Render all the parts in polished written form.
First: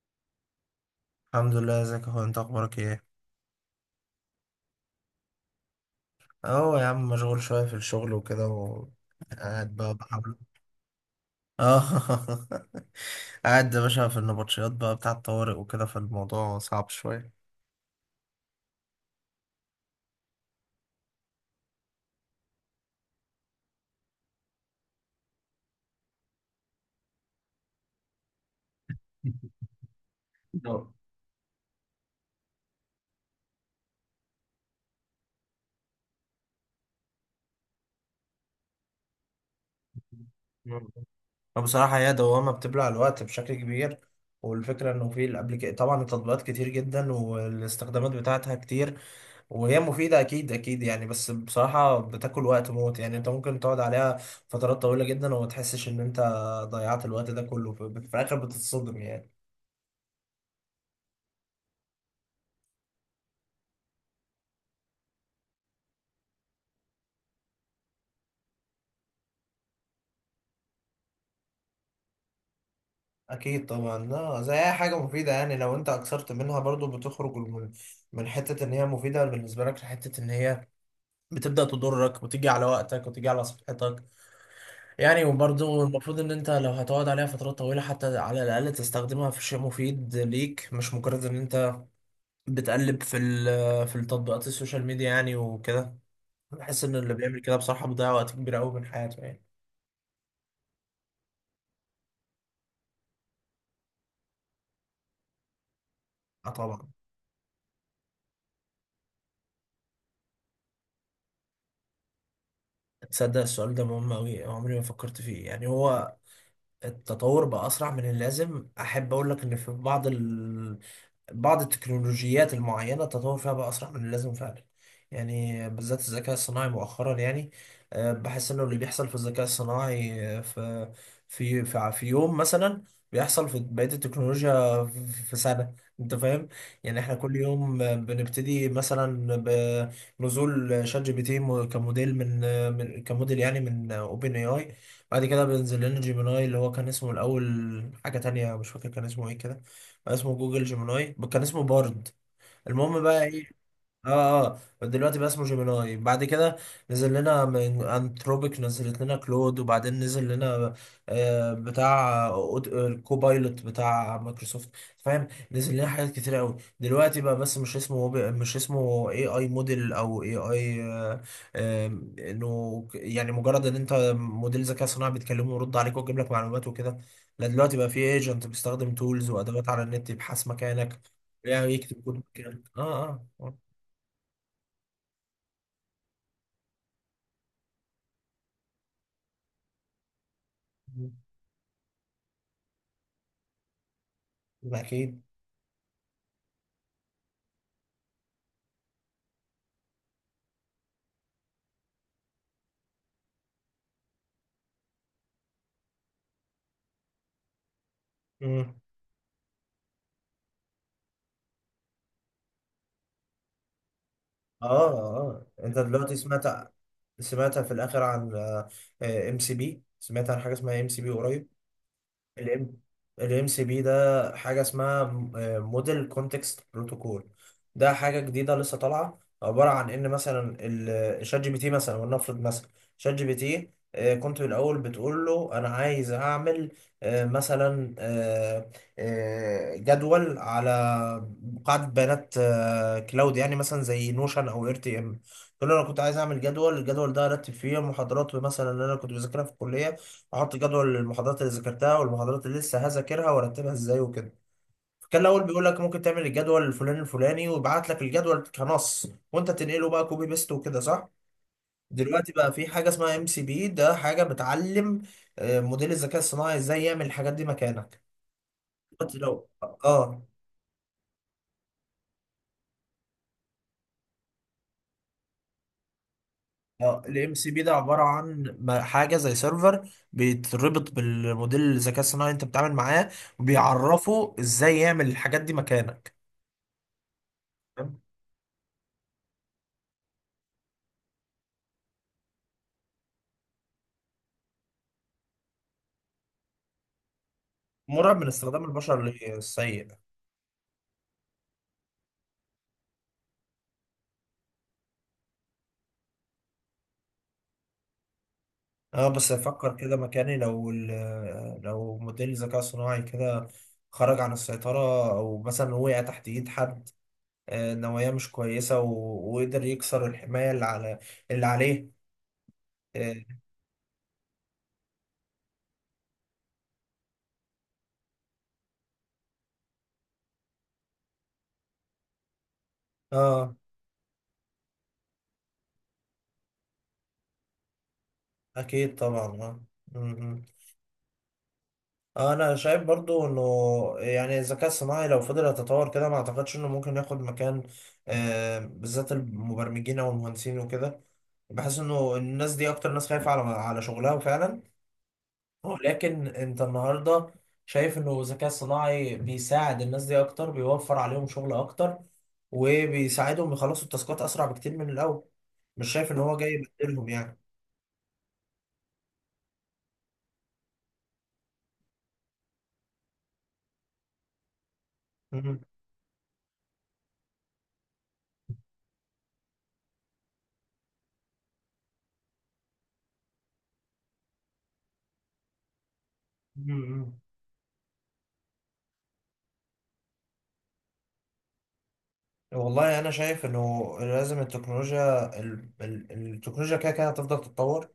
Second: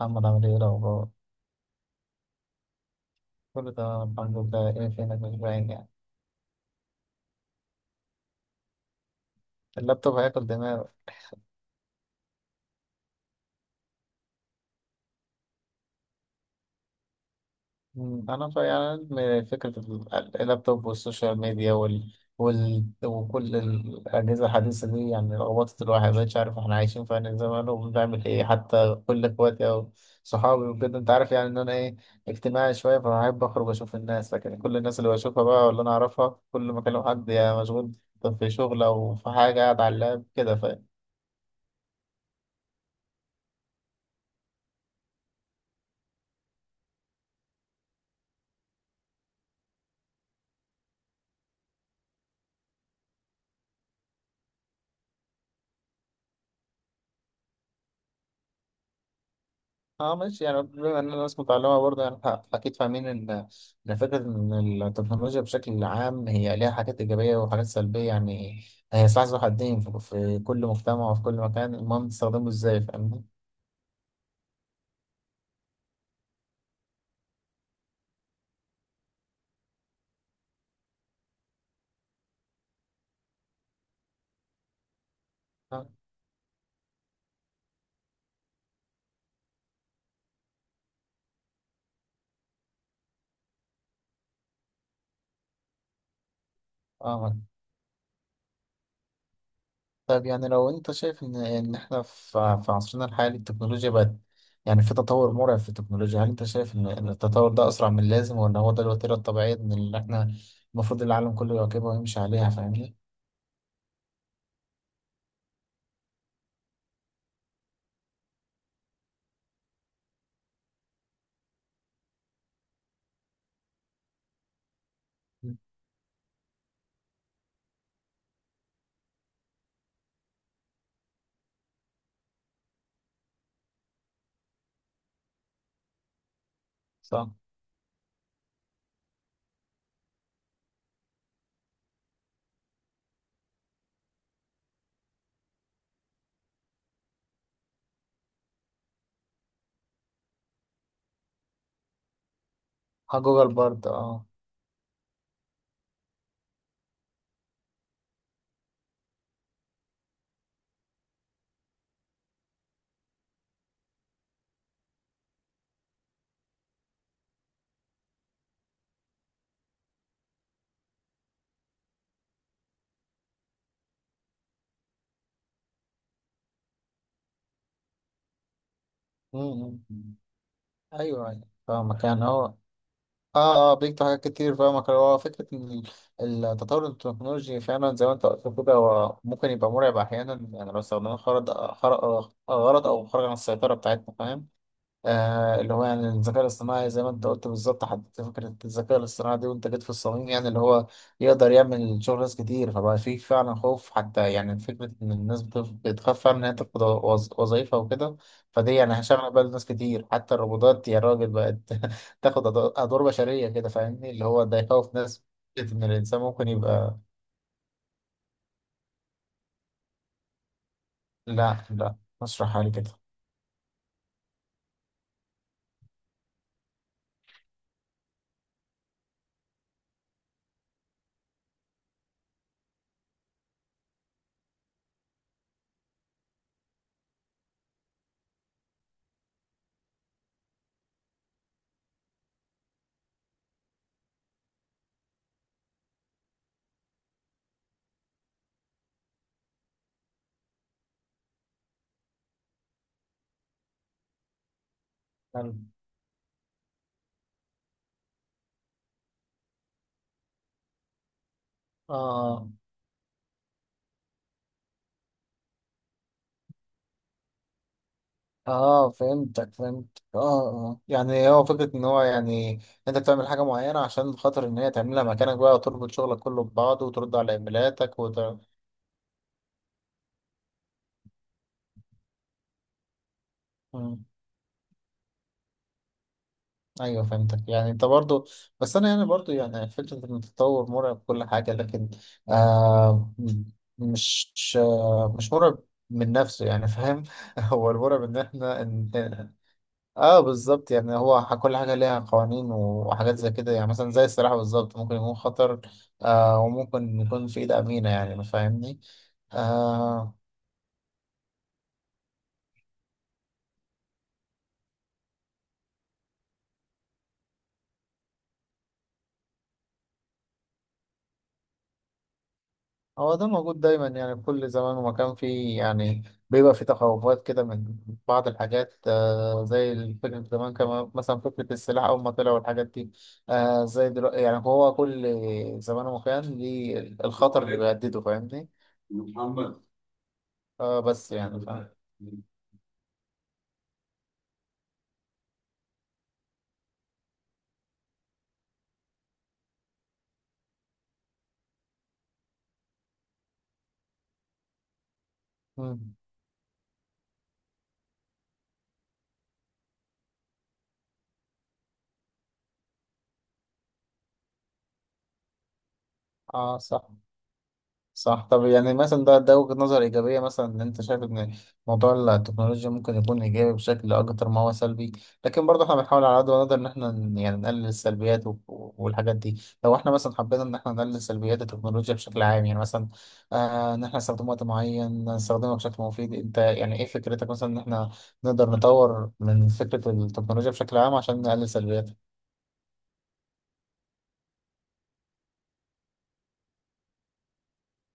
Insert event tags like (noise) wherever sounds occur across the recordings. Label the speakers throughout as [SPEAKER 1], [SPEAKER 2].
[SPEAKER 1] محمد، عامل ايه الأخبار؟
[SPEAKER 2] الحمد لله، ازيك يا اخويا؟ انت اخبارك ايه؟
[SPEAKER 1] كله تمام الحمد لله. ايه فينك؟ مش باين يعني.
[SPEAKER 2] اه يا عم، مشغول شويه في الشغل وكده وقاعد بقى
[SPEAKER 1] اللابتوب
[SPEAKER 2] بحاول.
[SPEAKER 1] هياكل دماغك.
[SPEAKER 2] اه (laughs) قاعد يا باشا في النبطشيات بقى بتاع الطوارئ وكده، فالموضوع صعب شويه.
[SPEAKER 1] أنا من فكرة اللابتوب والسوشيال ميديا وكل الأجهزة الحديثة دي يعني لخبطت الواحد، مبقتش عارف احنا عايشين في أنهي زمان وبنعمل ايه. حتى كل
[SPEAKER 2] (laughs)
[SPEAKER 1] اخواتي أو صحابي
[SPEAKER 2] اه.
[SPEAKER 1] وكده، أنت عارف يعني إن أنا ايه، اجتماعي شوية، فبحب أخرج أشوف الناس. لكن كل الناس اللي بشوفها بقى، واللي أنا أعرفها، كل ما أكلم حد، يا مشغول في شغل أو في حاجة، قاعد على اللاب كده.
[SPEAKER 2] فبصراحه هي دوامه بتبلع الوقت بشكل كبير. والفكره انه في الابليك طبعا التطبيقات كتير جدا والاستخدامات بتاعتها كتير. وهي مفيدة، أكيد أكيد يعني، بس بصراحة بتاكل وقت موت يعني. أنت ممكن تقعد عليها فترات طويلة جدا وما تحسش إن أنت ضيعت الوقت ده كله، في الآخر بتتصدم يعني.
[SPEAKER 1] اه ماشي. يعني بما ان الناس متعلمه برضه، يعني اكيد فاهمين ان فكره ان التكنولوجيا بشكل عام هي ليها حاجات ايجابيه وحاجات سلبيه. يعني هي سلاح ذو حدين في كل مجتمع وفي كل مكان. المهم تستخدمه ازاي، فاهمني؟
[SPEAKER 2] أكيد طبعا. لا، زي أي حاجة مفيدة يعني، لو أنت أكثرت منها برضو بتخرج من حتة إن هي مفيدة بالنسبة لك لحتة إن هي بتبدأ تضرك وتيجي على وقتك وتيجي على صحتك يعني. وبرضه
[SPEAKER 1] اه.
[SPEAKER 2] المفروض ان انت لو هتقعد عليها فترات طويلة، حتى على الاقل تستخدمها في شيء مفيد ليك، مش مجرد ان انت بتقلب في في التطبيقات السوشيال ميديا يعني وكده. بحس ان اللي
[SPEAKER 1] آه.
[SPEAKER 2] بيعمل كده بصراحة بيضيع وقت كبير قوي من حياته يعني.
[SPEAKER 1] طيب، يعني لو انت شايف ان احنا في عصرنا الحالي التكنولوجيا بقت يعني في تطور مرعب في التكنولوجيا، هل انت
[SPEAKER 2] اه
[SPEAKER 1] شايف ان
[SPEAKER 2] طبعا.
[SPEAKER 1] إن التطور ده اسرع من اللازم، ولا هو ده الوتيره الطبيعيه من اللي احنا المفروض العالم كله يواكبها ويمشي عليها، فاهمني؟
[SPEAKER 2] تصدق السؤال ده مهم أوي، عمري ما فكرت فيه. يعني هو التطور بقى أسرع من اللازم؟ أحب أقول لك إن في بعض التكنولوجيات المعينة التطور فيها بقى أسرع من اللازم فعلا يعني، بالذات الذكاء الصناعي مؤخرا يعني. بحس إنه اللي بيحصل في الذكاء الصناعي، في يوم مثلا بيحصل في بقية التكنولوجيا في سنة. أنت فاهم؟ يعني إحنا
[SPEAKER 1] صح.
[SPEAKER 2] كل يوم بنبتدي مثلا بنزول شات جي بي تي كموديل من كموديل يعني من أوبن أي أي. بعد كده بينزل لنا جيميناي اللي هو كان اسمه الأول حاجة تانية، مش فاكر كان اسمه إيه كده. اسمه جوجل جيميناي، كان اسمه بارد. المهم
[SPEAKER 1] ها،
[SPEAKER 2] بقى
[SPEAKER 1] جوجل
[SPEAKER 2] ايه.
[SPEAKER 1] برضه، اه.
[SPEAKER 2] اه اه، دلوقتي بقى اسمه جيميناي. بعد كده نزل لنا من انتروبيك، نزلت لنا كلود، وبعدين نزل لنا بتاع الكوبايلوت بتاع مايكروسوفت. فاهم، نزل لنا حاجات كتير قوي دلوقتي بقى، بس مش اسمه مش اسمه AI موديل او AI، انه يعني مجرد ان انت موديل ذكاء صناعي بتكلمه ويرد عليك ويجيب لك معلومات وكده. لا، دلوقتي بقى في ايجنت بيستخدم تولز وادوات على
[SPEAKER 1] مم.
[SPEAKER 2] النت يبحث مكانك،
[SPEAKER 1] ايوه ايوه،
[SPEAKER 2] يعني يكتب
[SPEAKER 1] فاهمك
[SPEAKER 2] كود
[SPEAKER 1] يعني هو.
[SPEAKER 2] مكانك. اه اه آه.
[SPEAKER 1] اه بيكتب حاجات كتير، فاهمك. هو فكره ان التطور التكنولوجي فعلا، زي ما انت قلت كده، هو ممكن يبقى مرعب احيانا، يعني لو استخدمناه خرط خرق غلط او خرج عن السيطره بتاعتنا، فاهم؟
[SPEAKER 2] ما أكيد.
[SPEAKER 1] آه، اللي هو يعني الذكاء الاصطناعي، زي ما انت قلت بالظبط، حددت فكرة الذكاء الاصطناعي دي وانت جيت في الصميم، يعني اللي هو يقدر يعمل شغل ناس كتير. فبقى في فعلا خوف، حتى يعني فكرة ان الناس بتخاف فعلا ان هي تفقد وظايفها وكده.
[SPEAKER 2] مم.
[SPEAKER 1] فدي يعني هشغل بال ناس كتير. حتى الروبوتات، يا راجل، بقت (laughs) تاخد ادوار بشرية كده، فاهمني؟ اللي هو ده
[SPEAKER 2] اه
[SPEAKER 1] يخوف ناس.
[SPEAKER 2] اه،
[SPEAKER 1] فكرة
[SPEAKER 2] انت
[SPEAKER 1] ان
[SPEAKER 2] دلوقتي
[SPEAKER 1] الانسان
[SPEAKER 2] سمعت
[SPEAKER 1] ممكن يبقى.
[SPEAKER 2] في الاخر عن MCP؟ سمعت عن حاجه اسمها MCP قريب؟
[SPEAKER 1] لا لا، مش حالي
[SPEAKER 2] الام
[SPEAKER 1] كده.
[SPEAKER 2] الام سي بي ده حاجه اسمها موديل كونتكست بروتوكول. ده حاجه جديده لسه طالعه، عباره عن ان مثلا الشات جي بي تي مثلا، ولنفرض مثلا شات جي بي تي، كنت الاول بتقول له انا عايز اعمل آه، مثلا آه، آه، جدول على قاعده بيانات كلاود يعني، مثلا زي نوشن او RTM. تقول له انا كنت عايز اعمل جدول، الجدول ده ارتب فيه المحاضرات مثلا اللي انا كنت بذاكرها في الكليه، احط جدول المحاضرات اللي ذاكرتها والمحاضرات اللي لسه هذاكرها وارتبها ازاي وكده. فكان الاول بيقول لك ممكن تعمل الجدول الفلاني الفلاني ويبعت لك الجدول كنص، وانت تنقله بقى كوبي بيست وكده، صح؟ دلوقتي
[SPEAKER 1] آه،
[SPEAKER 2] بقى في حاجه اسمها MCP، ده حاجه بتعلم موديل الذكاء الصناعي ازاي يعمل الحاجات دي مكانك.
[SPEAKER 1] اه،
[SPEAKER 2] دلوقتي لو
[SPEAKER 1] فهمتك فهمت اه.
[SPEAKER 2] اه
[SPEAKER 1] اه يعني هو فكرة ان هو يعني، انت بتعمل حاجة معينة عشان خاطر ان هي تعملها مكانك بقى، وتربط شغلك كله ببعضه
[SPEAKER 2] اه
[SPEAKER 1] وترد على
[SPEAKER 2] الام سي بي ده
[SPEAKER 1] ايميلاتك
[SPEAKER 2] عباره
[SPEAKER 1] وت...
[SPEAKER 2] عن حاجه زي سيرفر بيتربط بالموديل الذكاء الصناعي اللي انت بتتعامل معاه،
[SPEAKER 1] مم.
[SPEAKER 2] وبيعرفه ازاي يعمل الحاجات دي مكانك.
[SPEAKER 1] ايوه، فهمتك يعني انت برضو. بس انا يعني برضو، يعني فكرة ان التطور مرعب كل حاجة. لكن آه م- مش مش مرعب من نفسه، يعني فاهم؟ (laughs) هو المرعب
[SPEAKER 2] مرعب
[SPEAKER 1] ان
[SPEAKER 2] من
[SPEAKER 1] احنا
[SPEAKER 2] استخدام البشر للسيء.
[SPEAKER 1] اه بالظبط. يعني هو كل حاجة ليها قوانين وحاجات زي كده، يعني مثلا زي السلاح بالظبط، ممكن يكون خطر آه، وممكن يكون في إيد أمينة، يعني ما فاهمني؟
[SPEAKER 2] اه، بس افكر كده
[SPEAKER 1] آه.
[SPEAKER 2] مكاني، لو موديل ذكاء صناعي كده خرج عن السيطرة او مثلا وقع تحت ايد حد نوايا مش كويسة، وقدر يكسر الحماية اللي على اللي عليه.
[SPEAKER 1] هو
[SPEAKER 2] اه
[SPEAKER 1] ده موجود دايما، يعني في كل زمان ومكان فيه، يعني بيبقى فيه تخوفات كده من بعض الحاجات. آه، زي فكرة زمان كمان، مثلا فكرة السلاح أول ما طلع والحاجات دي.
[SPEAKER 2] آه،
[SPEAKER 1] آه، زي دلوقتي. يعني هو كل زمان ومكان ليه الخطر اللي بيهدده، فاهمني؟
[SPEAKER 2] اكيد طبعا. اه م- م.
[SPEAKER 1] آه، بس يعني فاهم.
[SPEAKER 2] انا شايف برضو انه يعني الذكاء الصناعي لو فضل يتطور كده، ما اعتقدش انه ممكن ياخد مكان بالذات المبرمجين او المهندسين وكده. بحس انه الناس دي اكتر ناس خايفة على شغلها فعلا.
[SPEAKER 1] مم.
[SPEAKER 2] ولكن انت النهاردة شايف انه الذكاء الصناعي بيساعد الناس دي اكتر، بيوفر عليهم شغل اكتر وبيساعدهم يخلصوا التاسكات اسرع بكتير من الاول. مش شايف ان هو جاي
[SPEAKER 1] اه صح.
[SPEAKER 2] يبدلهم يعني.
[SPEAKER 1] صح. طب يعني مثلا ده وجهة نظر إيجابية، مثلا إن أنت شايف إن موضوع التكنولوجيا ممكن يكون إيجابي بشكل أكتر ما هو سلبي. لكن
[SPEAKER 2] مم.
[SPEAKER 1] برضه إحنا بنحاول على قد ما نقدر إن إحنا يعني نقلل السلبيات والحاجات دي. لو إحنا مثلا حبينا إن إحنا نقلل سلبيات التكنولوجيا بشكل عام، يعني مثلا آه إن إحنا نستخدمه وقت معين، نستخدمه بشكل مفيد. أنت يعني إيه
[SPEAKER 2] مم.
[SPEAKER 1] فكرتك مثلا إن إحنا نقدر نطور من فكرة التكنولوجيا بشكل عام عشان نقلل سلبياتها
[SPEAKER 2] والله انا شايف انه لازم التكنولوجيا، التكنولوجيا كده كده هتفضل تتطور.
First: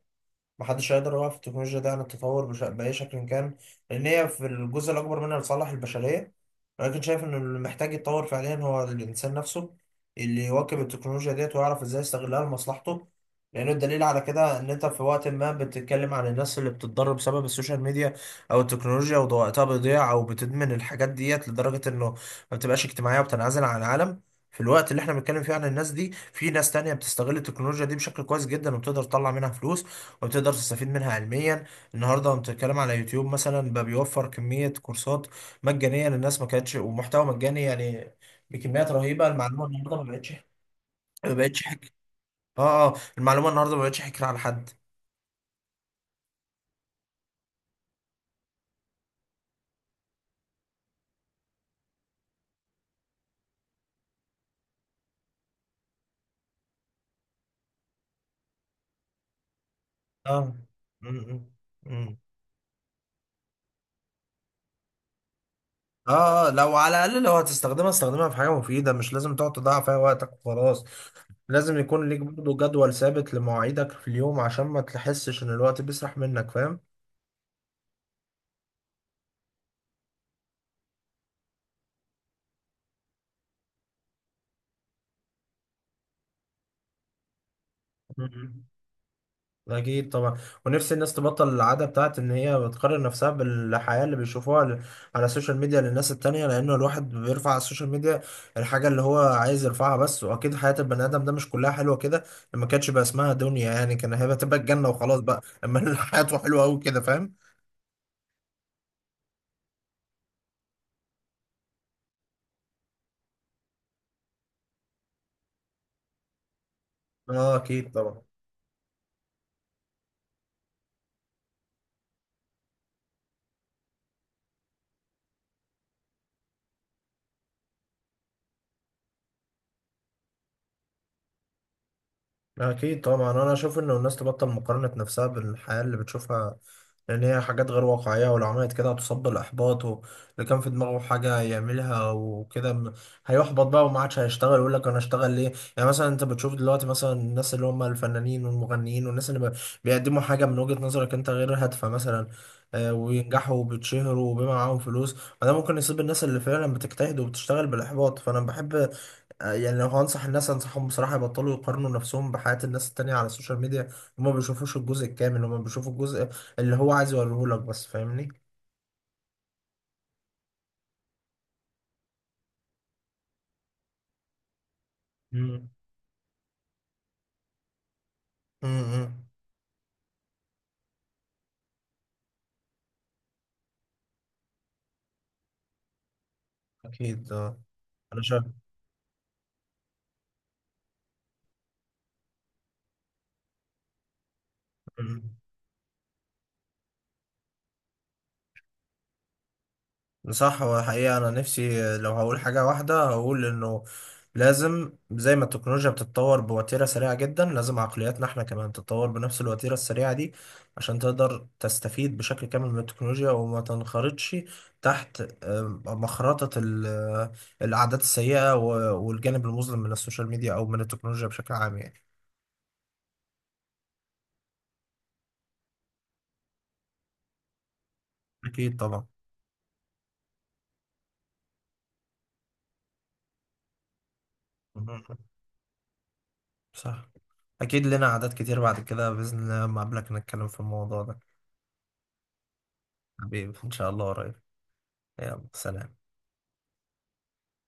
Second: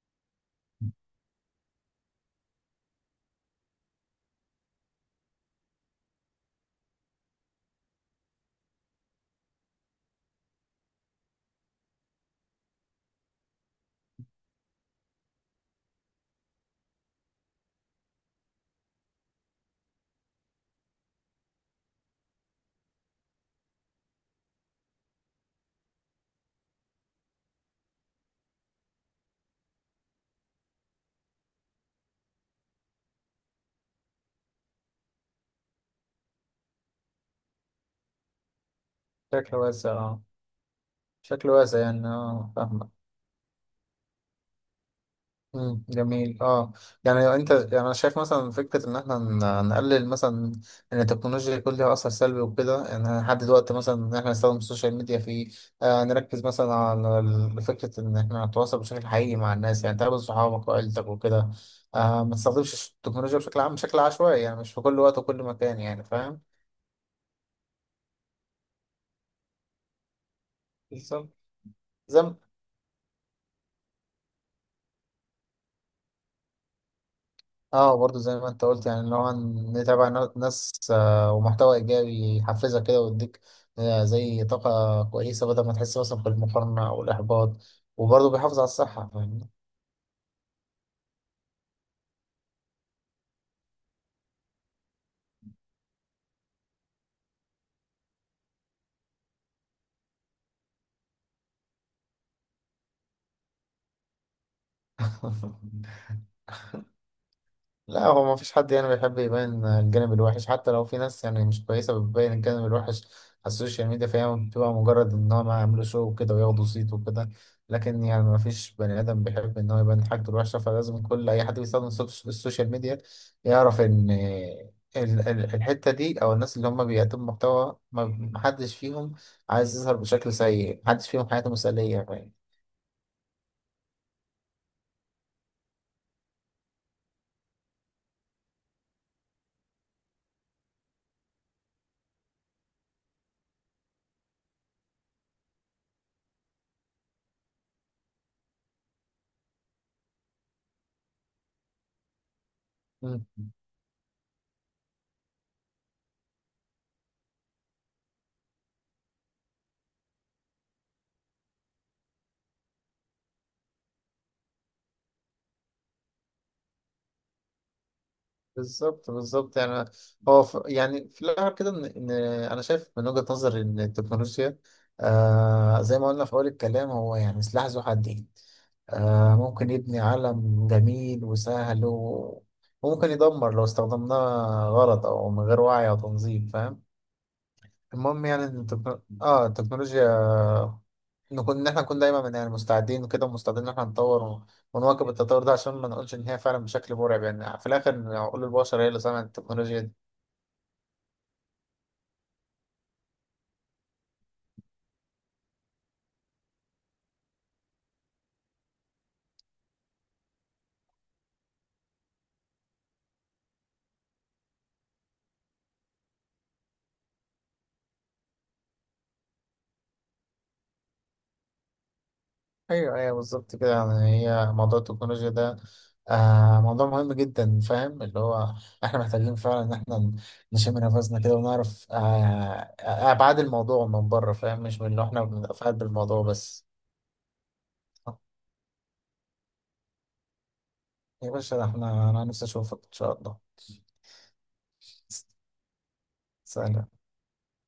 [SPEAKER 2] محدش هيقدر يوقف التكنولوجيا دي عن التطور بأي شكل كان، لأن هي في الجزء الأكبر منها لصالح البشرية. ولكن شايف إن اللي محتاج يتطور فعليا هو الإنسان نفسه، اللي يواكب التكنولوجيا ديت ويعرف إزاي يستغلها لمصلحته. لأنه الدليل على كده إن أنت في وقت ما بتتكلم عن الناس اللي بتتضرر بسبب السوشيال ميديا أو التكنولوجيا وده وقتها بيضيع، أو بتدمن الحاجات ديت لدرجة إنه ما بتبقاش اجتماعية وبتنعزل عن العالم. في الوقت اللي احنا بنتكلم فيه عن الناس دي، في ناس تانية بتستغل التكنولوجيا دي بشكل كويس جدا وبتقدر تطلع منها فلوس او تقدر تستفيد منها علميا. النهارده انت بتتكلم على يوتيوب مثلا، بقى بيوفر كميه كورسات مجانيه للناس ما كانتش، ومحتوى مجاني يعني بكميات رهيبه.
[SPEAKER 1] بشكل
[SPEAKER 2] المعلومه
[SPEAKER 1] واسع؟
[SPEAKER 2] النهارده ما
[SPEAKER 1] آه،
[SPEAKER 2] بقتش، ما
[SPEAKER 1] بشكل
[SPEAKER 2] بقتش
[SPEAKER 1] واسع،
[SPEAKER 2] حكر.
[SPEAKER 1] يعني آه،
[SPEAKER 2] اه
[SPEAKER 1] فاهمك.
[SPEAKER 2] اه، المعلومه النهارده ما بقتش حكر على حد.
[SPEAKER 1] مم، جميل. اه، يعني انت يعني انا شايف مثلا فكره ان احنا نقلل مثلا ان التكنولوجيا يكون ليها اثر سلبي وكده، يعني نحدد وقت مثلا ان احنا نستخدم السوشيال ميديا فيه. آه، نركز مثلا على فكره ان احنا نتواصل بشكل حقيقي مع الناس، يعني تقابل
[SPEAKER 2] اه
[SPEAKER 1] صحابك وعيلتك
[SPEAKER 2] م- م-
[SPEAKER 1] وكده.
[SPEAKER 2] م.
[SPEAKER 1] آه، ما تستخدمش التكنولوجيا بشكل عام بشكل عشوائي، يعني مش في كل وقت وكل مكان، يعني فاهم؟
[SPEAKER 2] اه لو على الاقل لو هتستخدمها استخدمها في حاجه مفيده، مش لازم تقعد تضيع فيها وقتك وخلاص.
[SPEAKER 1] بالظبط،
[SPEAKER 2] لازم يكون ليك
[SPEAKER 1] زي ما
[SPEAKER 2] برضه جدول ثابت لمواعيدك في اليوم عشان ما تحسش ان الوقت بيسرح منك.
[SPEAKER 1] اه، برضو زي ما انت قلت يعني، اللي هو نتابع ناس ومحتوى ايجابي يحفزك كده ويديك زي طاقة كويسة، بدل ما تحس مثلا بالمقارنة او الاحباط. وبرضو بيحافظ
[SPEAKER 2] فاهم.
[SPEAKER 1] على الصحة، فاهمني؟
[SPEAKER 2] أكيد طبعا. ونفسي الناس تبطل العادة بتاعت إن هي بتقارن نفسها بالحياة اللي بيشوفوها على السوشيال ميديا للناس التانية، لأنه الواحد بيرفع على السوشيال ميديا الحاجة اللي هو عايز يرفعها بس. وأكيد حياة البني آدم ده مش كلها حلوة كده، ما كانتش بقى اسمها دنيا يعني. كان هيبقى الجنة وخلاص بقى، أما (laughs)
[SPEAKER 1] (laughs)
[SPEAKER 2] حياته حلوة أوي كده، فاهم؟
[SPEAKER 1] لا، هو ما فيش حد يعني بيحب يبين الجانب الوحش، حتى لو في ناس يعني مش كويسة بتبين الجانب الوحش على السوشيال ميديا، فهي بتبقى مجرد ان هم يعملوا شو وكده وياخدوا صيت وكده.
[SPEAKER 2] أه أكيد
[SPEAKER 1] لكن
[SPEAKER 2] طبعا.
[SPEAKER 1] يعني ما فيش بني ادم بيحب ان هو يبين حاجته الوحشة. فلازم كل اي حد بيستخدم السوشيال ميديا يعرف ان الحتة دي او الناس اللي هم بيقدموا محتوى ما حدش فيهم عايز يظهر بشكل سيء. محدش فيهم حياته مثالية،
[SPEAKER 2] أكيد طبعا، أنا أشوف إنه الناس تبطل مقارنة نفسها بالحياة اللي بتشوفها، لأن هي حاجات غير واقعية، ولو عملت كده هتصاب بالإحباط. واللي كان في دماغه حاجة يعملها وكده هيحبط بقى وما عادش هيشتغل، ويقول لك أنا أشتغل ليه؟ يعني مثلا أنت بتشوف دلوقتي مثلا الناس اللي هم الفنانين والمغنيين والناس اللي بيقدموا حاجة من وجهة نظرك أنت غير هادفة مثلا،
[SPEAKER 1] فاهم؟
[SPEAKER 2] وينجحوا وبيتشهروا وبيبقى معاهم فلوس، فده ممكن يصيب الناس اللي فعلا بتجتهد وبتشتغل بالإحباط. فأنا بحب يعني لو هنصح الناس انصحهم بصراحة يبطلوا يقارنوا نفسهم بحياة الناس التانية على السوشيال ميديا. هما ما بيشوفوش الجزء الكامل، هما بيشوفوا الجزء اللي هو عايز يوريه لك بس، فاهمني؟
[SPEAKER 1] بالظبط بالظبط. يعني هو يعني في الاخر كده إن انا شايف من وجهة نظري ان التكنولوجيا،
[SPEAKER 2] مم.
[SPEAKER 1] آه زي ما قلنا في اول الكلام، هو يعني سلاح ذو حدين.
[SPEAKER 2] امم.
[SPEAKER 1] آه، ممكن يبني عالم جميل وسهل و... وممكن يدمر لو استخدمناه غلط او من غير وعي او تنظيم، فاهم؟
[SPEAKER 2] اكيد آه. انا
[SPEAKER 1] المهم يعني ان التكنولوجيا، إن إحنا نكون دايما يعني مستعدين وكده، ومستعدين إن إحنا نطور
[SPEAKER 2] شايف.
[SPEAKER 1] ونواكب التطور ده، عشان ما نقولش إن هي فعلا بشكل مرعب. يعني في الآخر عقول البشر هي اللي صنعت التكنولوجيا دي.
[SPEAKER 2] صح، هو حقيقة أنا نفسي لو هقول حاجة واحدة هقول إنه لازم زي ما التكنولوجيا بتتطور بوتيرة سريعة جدا، لازم عقلياتنا إحنا كمان تتطور بنفس الوتيرة السريعة دي عشان تقدر تستفيد بشكل كامل من التكنولوجيا، وما تنخرطش تحت مخرطة العادات السيئة والجانب المظلم من السوشيال ميديا أو من التكنولوجيا بشكل عام يعني.
[SPEAKER 1] أيوه أيوه، بالظبط كده يعني. هي موضوع التكنولوجيا ده آه، موضوع مهم جدا، فاهم؟ اللي هو
[SPEAKER 2] أكيد
[SPEAKER 1] إحنا
[SPEAKER 2] طبعا.
[SPEAKER 1] محتاجين فعلا إن إحنا نشم نفسنا كده ونعرف أبعاد الموضوع من بره، فاهم؟
[SPEAKER 2] (laughs)
[SPEAKER 1] مش من
[SPEAKER 2] مهم.
[SPEAKER 1] اللي إحنا بنتفاعل بالموضوع بس.
[SPEAKER 2] صح. أكيد لنا عادات كتير بعد كده بإذن الله لما أقابلك نتكلم في الموضوع ده.
[SPEAKER 1] يا باشا، ده إحنا، أنا نفسي أشوفك إن شاء الله.
[SPEAKER 2] حبيبي إن شاء الله قريب. يلا سلام.
[SPEAKER 1] سلام.